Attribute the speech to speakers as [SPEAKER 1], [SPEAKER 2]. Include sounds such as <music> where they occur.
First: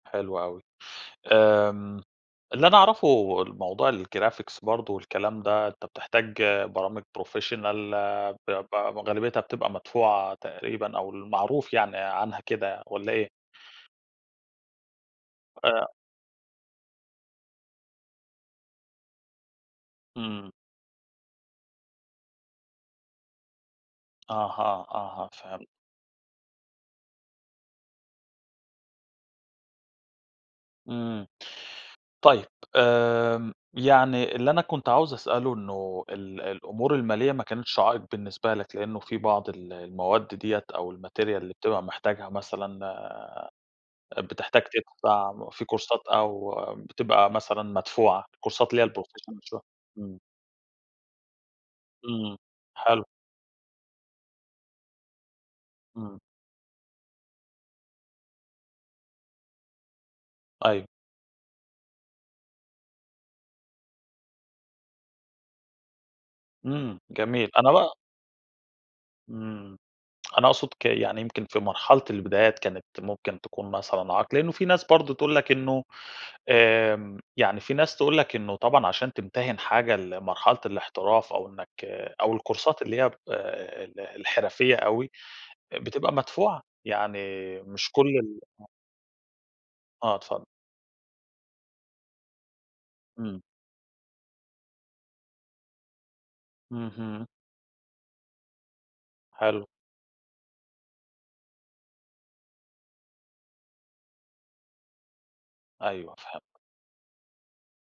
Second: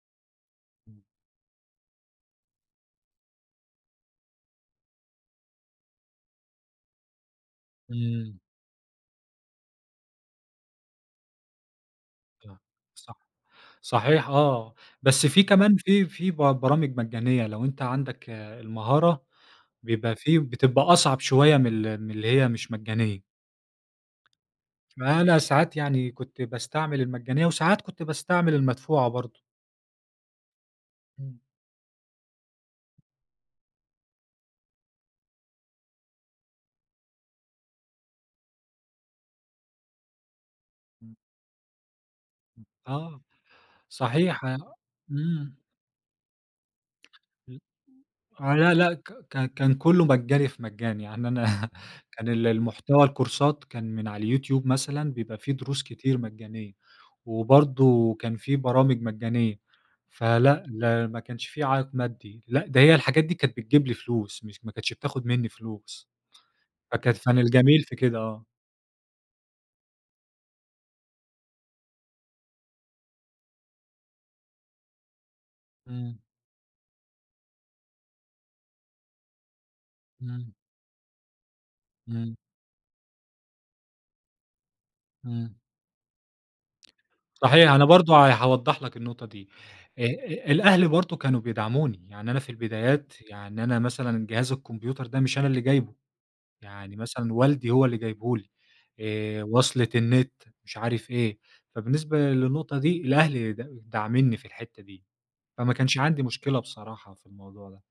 [SPEAKER 1] حلو أوي. آمم، اللي أنا أعرفه الموضوع الجرافيكس برضه والكلام ده، أنت بتحتاج برامج professional
[SPEAKER 2] إمم.
[SPEAKER 1] ب ب غالبيّتها بتبقى مدفوعة تقريبًا، أو المعروف يعني عنها
[SPEAKER 2] آه،
[SPEAKER 1] كده والَّا
[SPEAKER 2] صح.
[SPEAKER 1] إيه؟
[SPEAKER 2] صحيح، آه. بس في كمان،
[SPEAKER 1] آآ
[SPEAKER 2] في في ب برامج مجانية لو أنت عَندك المهارة، بيبقى فيه
[SPEAKER 1] إمم.
[SPEAKER 2] بتبقى أصعب شوية من ال من اللي هي مش مجانية.
[SPEAKER 1] أها، أها،
[SPEAKER 2] فأنا
[SPEAKER 1] فهِمت.
[SPEAKER 2] ساعات يعني كنت باستعمل المجانية وساعات كنت باستعمل المدفوعة برضه.
[SPEAKER 1] إمم.
[SPEAKER 2] إمم.
[SPEAKER 1] طيب. آمم، يعني اللي أنا كنت عاوز أسأله إنه ال الأمور الماليّة ما كانتش عائق بالنسبة لك، لإنه في بعض ال المواد دِيَّة أو
[SPEAKER 2] إمم.
[SPEAKER 1] الmaterial اللي بتبقى محتاجها مثلًا
[SPEAKER 2] آه،
[SPEAKER 1] آآ،
[SPEAKER 2] صحيح ه
[SPEAKER 1] بتحتاج تدفَع
[SPEAKER 2] إمم.
[SPEAKER 1] في كورسات أو بتبقى
[SPEAKER 2] م
[SPEAKER 1] مثلًا مدفوعة
[SPEAKER 2] هو
[SPEAKER 1] الكورسات
[SPEAKER 2] لأ،
[SPEAKER 1] اللي هي
[SPEAKER 2] ل، ك
[SPEAKER 1] الprofessional
[SPEAKER 2] ك
[SPEAKER 1] شو
[SPEAKER 2] كان كلّه
[SPEAKER 1] إمم.
[SPEAKER 2] مجاني في مجاني. يعني أنا <chuckles> كان
[SPEAKER 1] إمم.
[SPEAKER 2] ال
[SPEAKER 1] حلو.
[SPEAKER 2] المحتوى الكورسات كان من على اليوتيوب مثلًا بيبقى في دروس كتير
[SPEAKER 1] امم.
[SPEAKER 2] مجانية، وبرضه كان في برامج مجانية، فلأ،
[SPEAKER 1] أيوه.
[SPEAKER 2] لا ما كانش في عائق مادّي. لأ، ده هي الحاجات دي كانت بتجيب لي فلوس مش ما كانتش بتاخد منّي فلوس.
[SPEAKER 1] إمم.
[SPEAKER 2] فكانت كان
[SPEAKER 1] جميل، أنا
[SPEAKER 2] الجميل
[SPEAKER 1] بقى
[SPEAKER 2] في كده، آه.
[SPEAKER 1] إمم. أنا أقصُد ك يعني يمكن في مرحلة البدايات كانت ممكن تكون مثلًا عائق لإنه في ناس برضه تقول لك إنه
[SPEAKER 2] إمم.
[SPEAKER 1] آمم، يعني في ناس تقول لك إنه طبعًا عشان تمتهِن حاجة
[SPEAKER 2] إمم.
[SPEAKER 1] لمرحلة الإحتراف، أو إنك أو
[SPEAKER 2] إمم.
[SPEAKER 1] الكورسات اللي هي ب ال الحِرفيّة أوي
[SPEAKER 2] إمم.
[SPEAKER 1] أ بتبقى مدفوعة، يعني
[SPEAKER 2] صحيح أنا
[SPEAKER 1] مش كل
[SPEAKER 2] برضه ه
[SPEAKER 1] ال آه.
[SPEAKER 2] هاوضح لك النقطة دي. آآ،
[SPEAKER 1] آه، اتفضّل.
[SPEAKER 2] آآ الأهل برضه كانوا بيدعموني. يعني أنا في البدايات،
[SPEAKER 1] إمم.
[SPEAKER 2] يعني أنا مثلًا جهاز الكمبيوتر ده مش أنا اللي جايبه، يعني
[SPEAKER 1] اهم.
[SPEAKER 2] مثلًا والدي هو اللي جايبه لي آآ،
[SPEAKER 1] حلو.
[SPEAKER 2] وصْلة النت مش عارف إيه، فبالنسبة للنقطة دي الأهل د داعمينِّي في الحِتّة دي. فما كانش
[SPEAKER 1] أيوه
[SPEAKER 2] عندي
[SPEAKER 1] فهِمت.
[SPEAKER 2] مشكلة بصراحة في الموضوع ده.